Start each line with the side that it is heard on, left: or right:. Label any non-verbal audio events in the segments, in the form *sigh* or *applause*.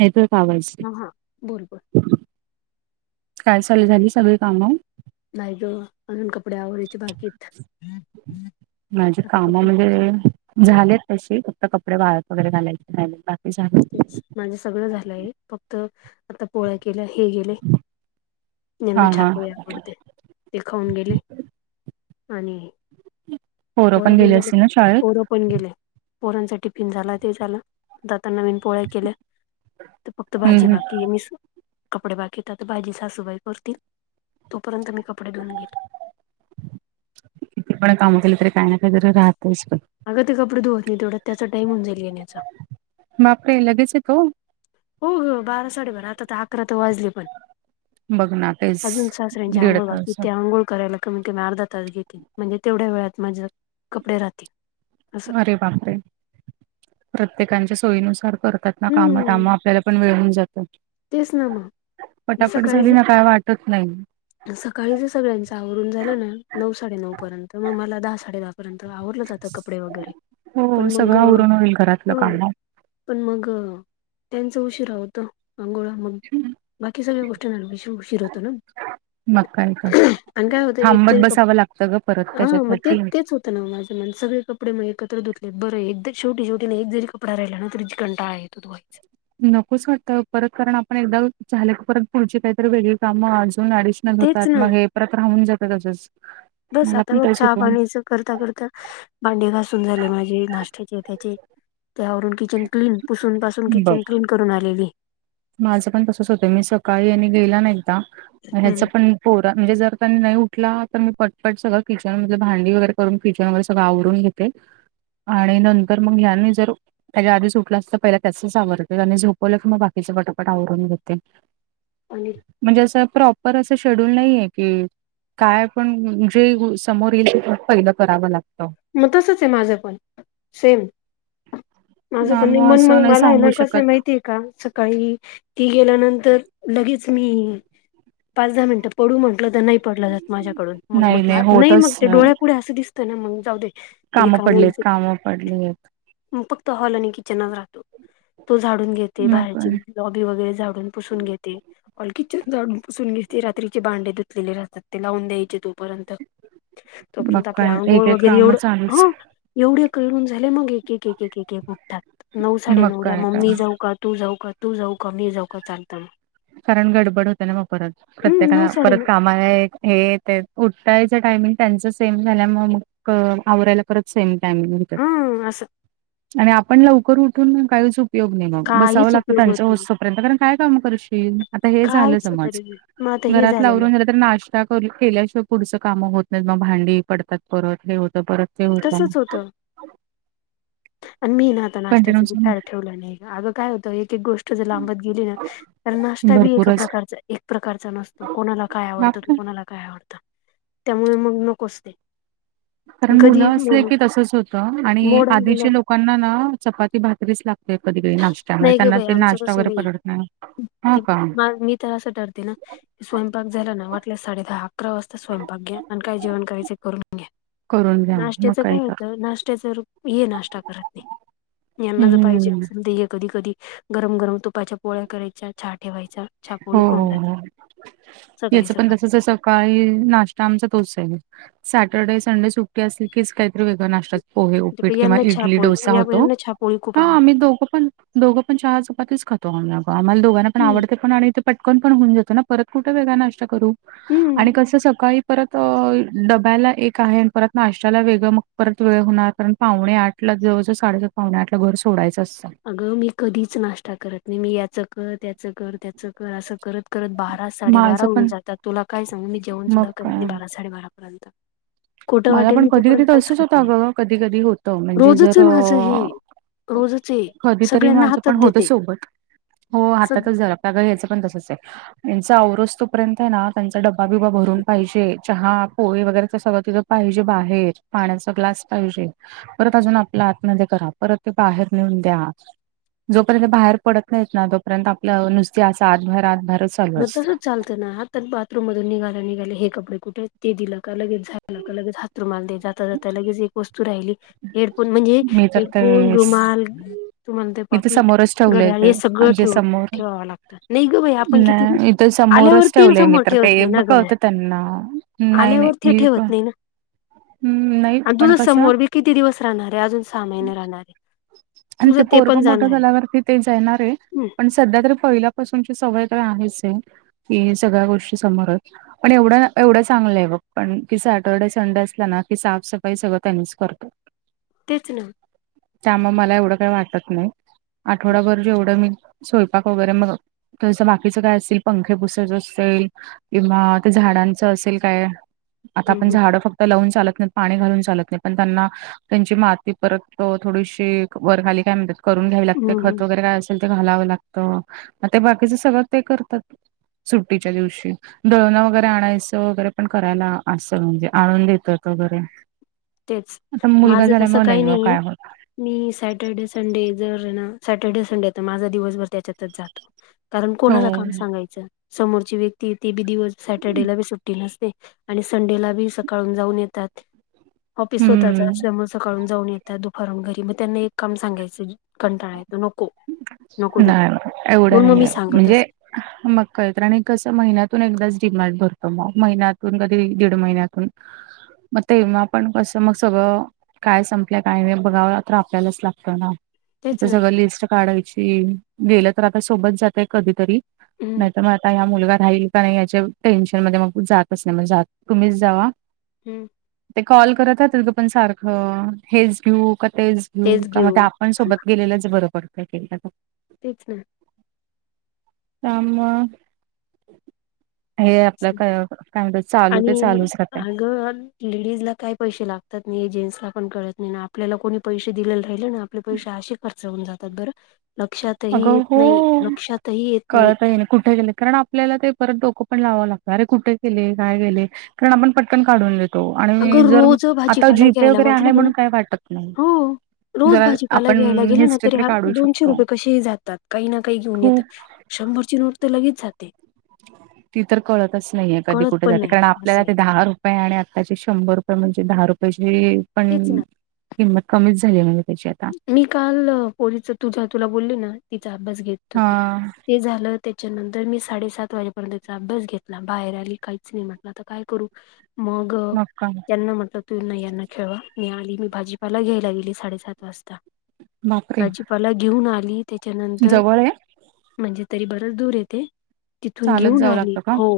right: येतोय का आवाज
left: हा हा बोल बोल
right: तेन काय चालू झाली सगळी काम.
left: नाही ग अजून कपडे आवरायचे बाकी
right: माझ्या
left: कपडे
right: कामाला वेळ आहे. झालेत तशी फक्त कपडे वाळत वगैरे घालायचे रा बाकी झाले.
left: तेच माझे सगळं झालंय फक्त आता पोळ्या केला, हे गेले, हयांना
right: हा
left: चहा
right: हा
left: पोळी आवडते. ते ते खाऊन गेले आणि
right: पोरं
left: पोळ्या
right: पण
left: पन
right: गेली
left: झाल्या
right: असतील
left: का
right: ना शाळेत
left: पोरं पण गेले पोरांचा टिफिन झाला ते झालं आता नवीन पोळ्या केल्या तर फक्त
right: हम्
left: भाजी
right: हम
left: बाकीय नीसू कपडे बाकीेत आता भाजी सासूबाई करतील तोपर्यंत मी कपडे धुवून घेतो.
right: किती पण काम केलं तरी काय ना काय तरी राहतच पण.
left: अगं ते कपडे धुवत नाही तेवढं त्याचा टाईम होऊन जाईल याण्याचा.
right: बापरे लगेच येतो.
left: हो हो बारा साडे बारा आता तर अकरा तर वाजले पण.
right: बघ ना तेच
left: अजून सासऱ्यांची
right: दीड
left: आंघोळ बाकीय ते
right: तासात
left: आंघोळ करायला कमी कमी अर्धा तास घेतील, म्हणजे तेवढ्या वेळात माझ कपडे राहतील. असं
right: आरे बापरे, प्रत्येकच्या सोयीनुसार करतात. ना काम काम
left: हम्म
right: आपल्याला पण वेळ हुन जातं.
left: तेच ना मग
right: पटापट
left: सकाळी
right: झाली
left: ज
right: ना काय वाटत नाही.
left: सकाळी ज सगळ्यांचं आवरून झालं ना नऊ साडे नऊ पर्यंत मग मला दहा साडे दहा पर्यंत आवरलं जात कपडे वगैरे
right: हो
left: पण मग
right: सगळं आवरून होईल घरातलं
left: हम्म.
right: काम
left: पण मग त्यांच उशीरा होत आंघोळा. मग बाकी सगळ्या गोष्टी न उशीर होतो ना.
right: मग काय तर
left: आणि काय होत एक
right: थांबत बसावं
left: कप्पडे,
right: लागतं ग परत
left: हा मग ते
right: त्याच्यासाठी
left: तेच होत. तर माझ्या मन सगळे कपडे मग एकत्र धुतले बरं एकदा शेवटी शेवटी एक जरी कपड राहिला ना तरी ज कंटाळा येतो. फक्त धुवायच.
right: नकोच काटत परत कारण आपण एकदा झाल क परत पुढची काहीतरी वेगळी काम अजून ऍडिशनल
left: तेच
right: होतात
left: ना
right: मग हे परत राहून जातात त्याच्याच.
left: बस आता मग चहा पाणीच करता करता भांडी घासून झाले माझे नाष्ट्याचे त्याचे त्यावरून की चन क्लीन पुसून पासून
right: बघ.
left: किचन क्लीन करून आलेली.
right: माझं पण तसच होतंय. मी सकाळी आणि गेला ना एकदा म ह्याच
left: हम्म
right: पण पोरा म्हणजे जर त्यांनी नाही उठला तर मी पटपट सगळं किचन मधल भांडी वगैरे करून किचन वगर सगळंवरून घे ते आणि नंतर मग ह्याने जर त्याच्या आधी ऊटला असला तर पहिला त्यासच आवरते आणि झोपवलं की मग बाकी च पटापटा आवरून घेते.
left: आणि
right: म्हणजे असं प्रॉपर असं शेड्यूल नाहीये की काय पण जे समोर येईल ते पहिलं करावं लागतं.
left: मग तसच आहे माझं पण सेम. माझं
right: अं,
left: पण नाय
right: असं
left: मग
right: नाही
left: मला आहे
right: सांगू
left: ना कसं आहे
right: शकत
left: माहिती आहे. काम सकाळी ती गेल्यानंतर लगीच मी पाच दहा मिनटं पडू म्हटलं तर नाही पडलं जात माझ्याकडून मग म्हटल नाही मग ते डोळ्यापुढे असं दिस त ना मग जाऊ दे. हे
right: कामं
left: काम होईल
right: पडलेत
left: ते.
right: काम पडलेत.
left: फक्त हॉल आणि किचनच राहतो तो झाडून घेते
right: मग
left: बाहेरची
right: काय
left: लॉबी वगैरे झाडून पुसून घेते. हॉल किचन झाडून पुसनू घेते रात्रीचे भांडे धुतलेले राहतात ते लावून द्यायचे तोपर्यंत.
right: मग
left: तोपर्यंत आपले
right: काय
left: आंघोळ
right: एक एक
left: वगैरे
right: काम
left: एवढ
right: चालूच
left: ह एवढे करुन झाले मग एक एक एक एक एक एक ऊठतात नऊ साडे
right: मग
left: नऊ ला
right: काय तर
left: मी जाऊ का तू जाऊ का तू जाऊ का मी जाऊ का चालत म.
right: कारण गडबड होतिया ना मग परत
left: हम् नऊ
right: प्रत्येकाला
left: साडे
right: परत
left: नऊ
right: कामाला हायत. हे ते उठटायचं टायमिंग त्यांच सेम झाल्यामुळ मग आवरायला परत सेम टाईम
left: हा असं
right: आणि आपण लवकर उठून काहीच उप योग नाही मग, बसावं
left: काहीच
right: लागतं
left: उपयोग होत
right: त्यांचं
left: नाही
right: होस्तो तोपर्यंत कारण काम कर शील, आता हे झालं
left: काहीच
right: समज
left: तरी मग आता हे
right: घरात
left: झालेलं आहे
right: लावरून झालं तर नाश केल्याशिवाय पुढच काम होत नाही मग भांडी पडतात परत हे होत परत ते होत.
left: तसच होतं आणि मी ना आता
right: कंटिन्यू
left: नाष्ट्याचं बी
right: असं
left: फॅड ठेवलं नाही अगं काय होतं एक एक गोष्ट जर लांबत गेली ना तर नाष्टा बी एका
right: भरपूरच
left: प्रकारचा एक प्रकारचा नसतो कोणाला काय आवडतं त
right: बापरे
left: कोणाला काय आवडतं. त्यामुळ मग नकोच ते.
right: कारण
left: कधी
right: मुलं असले
left: म्हणून
right: की तसच होत आणि
left: मोड आलेलं
right: आधीचे लोकांना ना चपाती भाकरीच लाग लागते कधी कधी त्यांना ते नाष्टा म
left: नाही ग
right: त्यांना
left: बाई
right: ते
left: आमचं
right: नाष्टा
left: तसं
right: वगैर परवडत नाही. हा
left: ते
right: का
left: मी तर असं ठरते ना स्वयंपाक झाला ना वाटल्यास साडे दहा अकरा वाजता स्वयंपाक घ्या आणि काय जेवण करायचे करून घ्या.
right: करून घ्या मग
left: नाष्ट्याचं काय
right: तर
left: होतं नाष्ट्यात जर हे नाष्टा करत नाही यांना ज पाहिजे
right: हम्म
left: असेल कधी कधी गरम गरम तुपाच्या पोळ्या करायच्या चहा ठेवायचा.
right: हो
left: चहापोळी
right: हो
left: खाऊन जाते
right: हो
left: सकाळी
right: याचं पण
left: सकाळी
right: तसच आहे सकाळी नाष्टा आमचा तोच आहे सॅटर्डे संडे सुट्टी असली की काहीतरी वेगळा नाष्टा पोहे, उपीट किंवा
left: यांना
right: इडली,
left: चहापोळी
right: डोसा
left: या
right: होतो
left: यांना चहापोळी खूप
right: हा
left: आवडते
right: आम्ही दोघ पण दोघं पण चहा चपातीच खातो आम्हाला दोघांना पण
left: हम्म
right: आवड ते पण ते पटकन पण होऊन जात परत कुठे वेगळा नाष्टा करू
left: हम्म
right: आणि कस सकाळी परत डब्याला एक आहे आणि परत नाष्ट्याला वेगळं मग परत वेळ होणार कारण पावणे आठ जवळ साडे सात पावणे आठलं घर सोडायचं असतं.
left: अगं मी कधीच नाष्टा करत नाही मी याच कर त्याच कर त्याच कर असं करत करत बारा साडे बारा
right: माझं
left: होऊन
right: पण
left: जातात तुला काय सांगू मी जेवण
right: मग
left: सुद्धा करत नाही
right: काय
left: बारा साडेबारा पर्यंत. खोटं
right: मला
left: वाटेल
right: पण
left: मी
right: कधी कधी
left: तोपर्यंत काहीच
right: तसंच
left: खात
right: होतं
left: नाही
right: अगं कधी कधी होतं म्हणजे
left: रोजच
right: जर
left: आहे माझं हे.
right: अ
left: रोजचे.
right: कधीतरी माझं पण होत सोबत हो
left: सग
right: हातातच झालं, पगार याचं पण तसंच आहे. यांचा आवरूस तोपर्यंत हेना, त्यांचा डब्बा -बिबा भरून पाहिजे चहा, पोळी वगैरेच सगळं तिथं पाहिजे बाहेर, पाण्याचा ग्लास पाहिजे. परत अजून आपल आतमध्ये करा, परत ते बाहेर नेऊन द्या. जोपर्यंत बाहेर पडत नाहीत ना तोपर्यंत आपलं नुसती असं आतभायर -आतभायरच.
left: मग तुच उचालत ना हात? तर बाथरूम मधून निघाला निघाले हे कपडे कुठेय? ते दिलं का? लगेच झाल का? लगेच हात रूमाल द्यायचा जाता -जाता लगेच एक वस्तू राहिली हेडफोन म्हणजे
right: मी तर ते
left: हेडफोन रुमाल तुम्हाला ते
right: मी
left: पाकिट
right: समोरच ठेवलंय
left: घड्याळ हे
right: ते
left: सगळं
right: जे
left: ठेव-
right: समोर
left: ठेवाव लागत नाही ग बाई आपण किती तेनी
right: नाही इथं
left: आल्यावर
right: समोरच
left: तेनी
right: ठेवलंय मी
left: समोर
right: तर
left: ठेवत
right: ते
left: नाही
right: ब
left: ना गम
right: कळतं त्यांना
left: आल्यावर ते ठेवत नाही ना.
right: हम्म नाही
left: आणि
right: पण
left: तुझं
right: कसं
left: समोर बी किती दिवस राहणारे अजून सहा महिने राहणारे.
right: आणि ते पोरग मोठं झाल्यावरती ते जाणार आहे
left: हं,
right: पण सध्या तरी पहिल्यापासूनची सवय तर आहेच आहे. की सगळ्या गोष्टी समोरायत, पण एवढं- एवढं चांगलंय बघ पण कि सॅटर्डे, सं थंड असल ना की साफसफाई सगळं त्यांनीच करतो.
left: तेच ना.
right: त्यामु म मला एवढं काही वाटत नाही आठवडाभर जेवढं मी स्वयंपाक वगैरे मग तसं बाकीच काय असल पंखे पुुसाच असेल. किंवा ते झाडांचं असेल काय, आता
left: हम्म
right: आपण
left: हम्म
right: झाड फक्त लावून चालत नाही, पाणी घालून चालत नाही पण त्यांना त्यांची माती परत थोडीशी वरखाली काय म्हणतात करून घ्यावी लागते,
left: हम्म हम्म
right: खत वगैरे काय अस ल ते घालावं लागत म ते बाकीच सगळं ते करतात. सुट्टीच्या दिवशी दळणं वगैरे आणायचं वगैरे पण करायला असं म्हणजे आणून देतात वगैरे
left: तेच
right: आता मुलगा
left: माझं तसं
right: झाल्यामुळे नाही
left: काही
right: ग
left: नाहीये
right: काय होत.
left: मी सॅटर्डे, संडे जर ना सॅटर्डे, संडे तर माझा दिवसभर त्याच्यातच जातो. कारण
right: हो.
left: कोणाला काम सांगायचं समोरची व्यक्ती ते बी दिवस सॅटर्डेला बी सुट्टी नसते. आणि संडेला बी सकाळून जाऊन येतात ऑफिस होताच
right: हम्म
left: समोर सकाळून जाऊन येतात दुपारून घरी मग त्यांना एक काम सांगायचं कंटाळा येतो नको. नको
right: नाही,
left: देऊ
right: ना एवढं
left: म्हणून मग मी
right: नाहीये,
left: सांगत
right: म्हणजे
left: असते
right: मग काहीतर आणि कस महिन्यातून एकदाच डिमार्ट भरतो मग महिन्यातून कधी, दीड महिन्यात तून म तेव्हा पण कस मग सगळं. काय संपल्या काही नाही बघावा तर आपल्यालाच लागतं ना.
left: तेच
right: आता
left: ना
right: सगळं लिस्ट काढायची गेलं तर आता सोबत जातय कधीतरी.
left: हम्म
right: नाही तर मग आता ह्या मुलगा राहील का नाही याच्या टेन्शन मध्ये मग जातच नाही मग तुम्हीच जावा.
left: हम्म
right: ते कॉल करत राहतेत ग पण सारखं हेच घेऊ का? तेच घेऊ का? म आपण सोबत गेलेलंच बरं पडतंय एकेकदा.
left: तेच ना.
right: काम *unintelligible* हे आपलं काय -काय म्हणत चालू ते चालूच राहातंय.
left: घन *unintelligible* लेडीजला काही पैसे लागतात नाही, जेंट्सला पण कळत नाही ना आपल्याला कोणी पैशे दिलेले राहिले आणि आपले पैशे असे खर्च होऊन जातात बरं लक्षात
right: अगं हो कळत ही नाही कुठे गेले? कारण आ आपल्याला काय परत डोकं पण लावावं लागतं अरे कुठे गेले? काय गेले कारण आपण पटकन काढून देत तो, आणि
left: अगं
right: जर
left: रोज
right: आता
left: भाजीपाला
right: जीपे
left: घ्यायला
right: वगैरे आहे
left: म्हटलं ना
right: म्हणून काय वाटत नाही.
left: हो रोज
right: जरा
left: भाजीपाला
right: आपण
left: घ्यायला गेलं ना तरी
right: हेिस्टित
left: हा
right: काढू
left: दोनशे
right: शकतो
left: रुपये कसेही जातात काही ना काही घेऊन येत
right: खूप
left: शंभरची नोट तर लगेच जाते
right: ती तर कळतच नाहीये कधी
left: कळत
right: कुठे
left: पण
right: जाते
left: नाही
right: कारण
left: असं
right: आपल्याला
left: आहे
right: ते दहा रप आणि आताची शंभर रुपये म्हणजे दहा रुपयेची पण
left: तेच ना
right: किंमत कमीच झाली म्हणजे त्याच्यात
left: मी काल पोलीच तुझ्या तुला बोलली ना तिचा अभ्यास घेत
right: हा
left: होती ते झालं त्याच्यानंतर मी साडेसात वाजेपर्यंतचा अभ्यास घेतला बाहेर आली काहीच नाही म्हटलं आता काय करू मग ग त्यांना म्हटलं तू यांना खेळवा मी आली मी भाजीपाला घ्यायला गेली साडेसात वाजता
right: नकरी
left: मला घेऊन आली त्याच्यानंतर म्हणजे तरी बरच दूर येते तिथून
right: चालत
left: घेऊन
right: जावं
left: आली
right: लागतं का
left: हो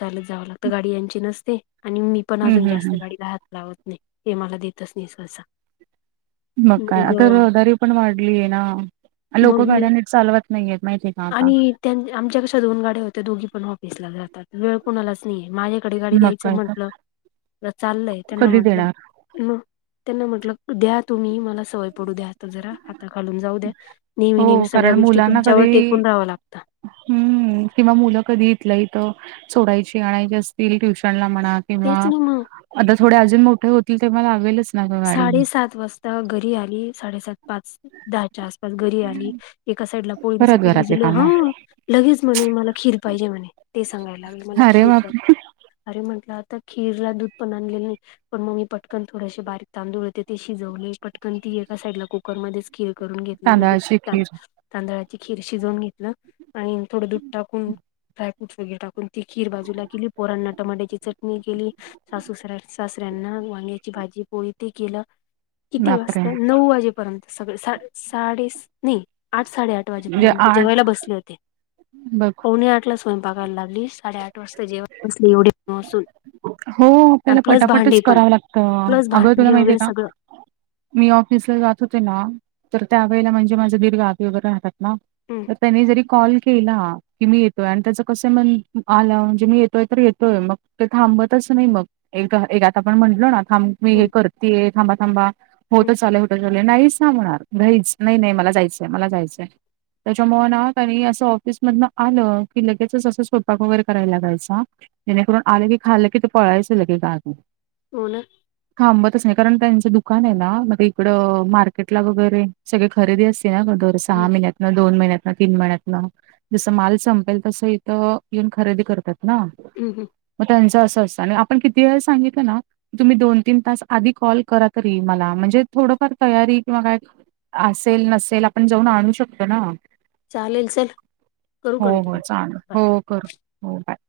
left: चालत जावं लागत गाडी यांची नसते आणि मी पण
right: हम्म
left: अजून
right: हम्म हम्म
left: जास्त गाडी राहात लावत नाही हे मला देतच नाही स्वसा
right: मग काय आता रहदारी पण वाढलीय ना लोक
left: मग मी
right: गाड्याने चालवत नाहीेत माहिती
left: आणि त्यां आमच्या कशा दोन गाड्या होत्या दोघी पण ऑफिसला जातात वेळ कुणालाच नाहीये माझ्याकडे गाडी
right: मग
left: द्यायचं
right: काय तर
left: म्हटलं चाललंय त्यांना
right: कधी
left: म्हंटलं
right: देणार?
left: मग त्यांना म्हटलं द्या तुम्ही मला सवय पडू द्या तर जरा हाता घालून जाऊ द्या नेहमी नेहमी
right: हो
left: सगळ्या
right: कारण
left: गोष्टी
right: मुलांना
left: तुमच्यावर
right: कधी
left: टेकून राहाव लागत
right: हम्म किंवा मुलं कधी इेतलंय तर सोडायची आणायची असतील ट्युशन ला मनात किंवा
left: तेच ना मग
right: आता थोडे अजून मोठे होतील तेव्हा लावेलच
left: साडेसात वाजता आता घरी आली साडेसात पाच दहाच्या आसपास घरी आली एका साईडला पोळींचं
right: परत
left: पीठ
right: घरातले
left: भिजलं हा
right: कामं.
left: लगेच म्हणे मला खीर पाहिजे म्हणे ते सांगायला लागले मला
right: अरे
left: खीर कर
right: बापरे!
left: अरे म्हटलं आता खीर ला दूध पण आणलेलं नाही पण मग मी पटकन थोडशी बारीक तांदूळ होते ते शिजवले पटकन ती एका साइडला कुकरमध्येध्येच खीळ करून घेतली म्हणजे
right: तांदळाची खीर
left: तांदळाची खीर शिजवून घेतलं आणि थोडं दूध टाकून फ्राय फ्रूटस वगैरे टाकून ती खीरजूला केली पोरांना टमाट्याची चटणी केली सासुसऱ्या सासऱ्यांना वांग्याची भाजी पोळी केलं किती
right: बापरे!
left: वाजत नऊ वाजे र्यंत सगळे सा साडे नाही आठ साडेआठ ठ
right: म्हणजे
left: वाजपर्य
right: आठ
left: जेवायला बसले होते
right: बघ.
left: आठ बघायला लागली साडेआठ वाजता जेव बसली एवढे मस
right: हो आपल्याला पटापटच करावं लागतं
left: प्लस
right: अगं तुला
left: भांडी
right: माहिती
left: वगैरे
right: आहे
left: सगळं.
right: का मी ऑफिस ला जात होते ना तर त्यावेेळेला म्हणजे माझा दीर्घ आी वगैरे राहतात
left: हम्म
right: तर त्यांनी जरी कॉल केला की मी येतोय आणि त्याच कस म्हण आ म्हणजे मी येतोय तर येतोय मग ते थांबत तस नाही मग एक एक आता आपण म्हंटलो ना थांब मी हे
left: हम्म
right: करतेय थांबा थांबा हो
left: हम्म
right: तर चालेल होठं चालू नाही सांबणार घहीच नाही नाही मला जायचंय मला जायचंय त्याच्या मन आत आणि असं ऑफिसमधन आलं की लगेचच असं स्वयपाक वगैरे करायला लागायच जेणेकरून आलेगी खा लागे तर पळायच लगे गा
left: हो ना
right: थांबतच नाही कारण त्यांचं दुकान आहे ना मग इकड मार्केटला वगैरे सगळे खरेदी अस को सा
left: हम्म
right: दोन महिन्यातन तीन महिन्यातन जसं माल संपेल तसं इथं येऊन खरेदी करतात ना
left: हम् हं
right: मग त्यांचं असं असतं आणि आपण किती वेळेस सांगितलं ना तुम्ही दोन तीन तास आधी कॉल करा तरी मला म्हणजे थोडंफार तयारी किंवा काय असेल नसेल आपण जाऊन आणू शकतो ना,
left: चालेल चल करू
right: हो हो चाल
left: कंटिन्यू.
right: हो करू हो बाय.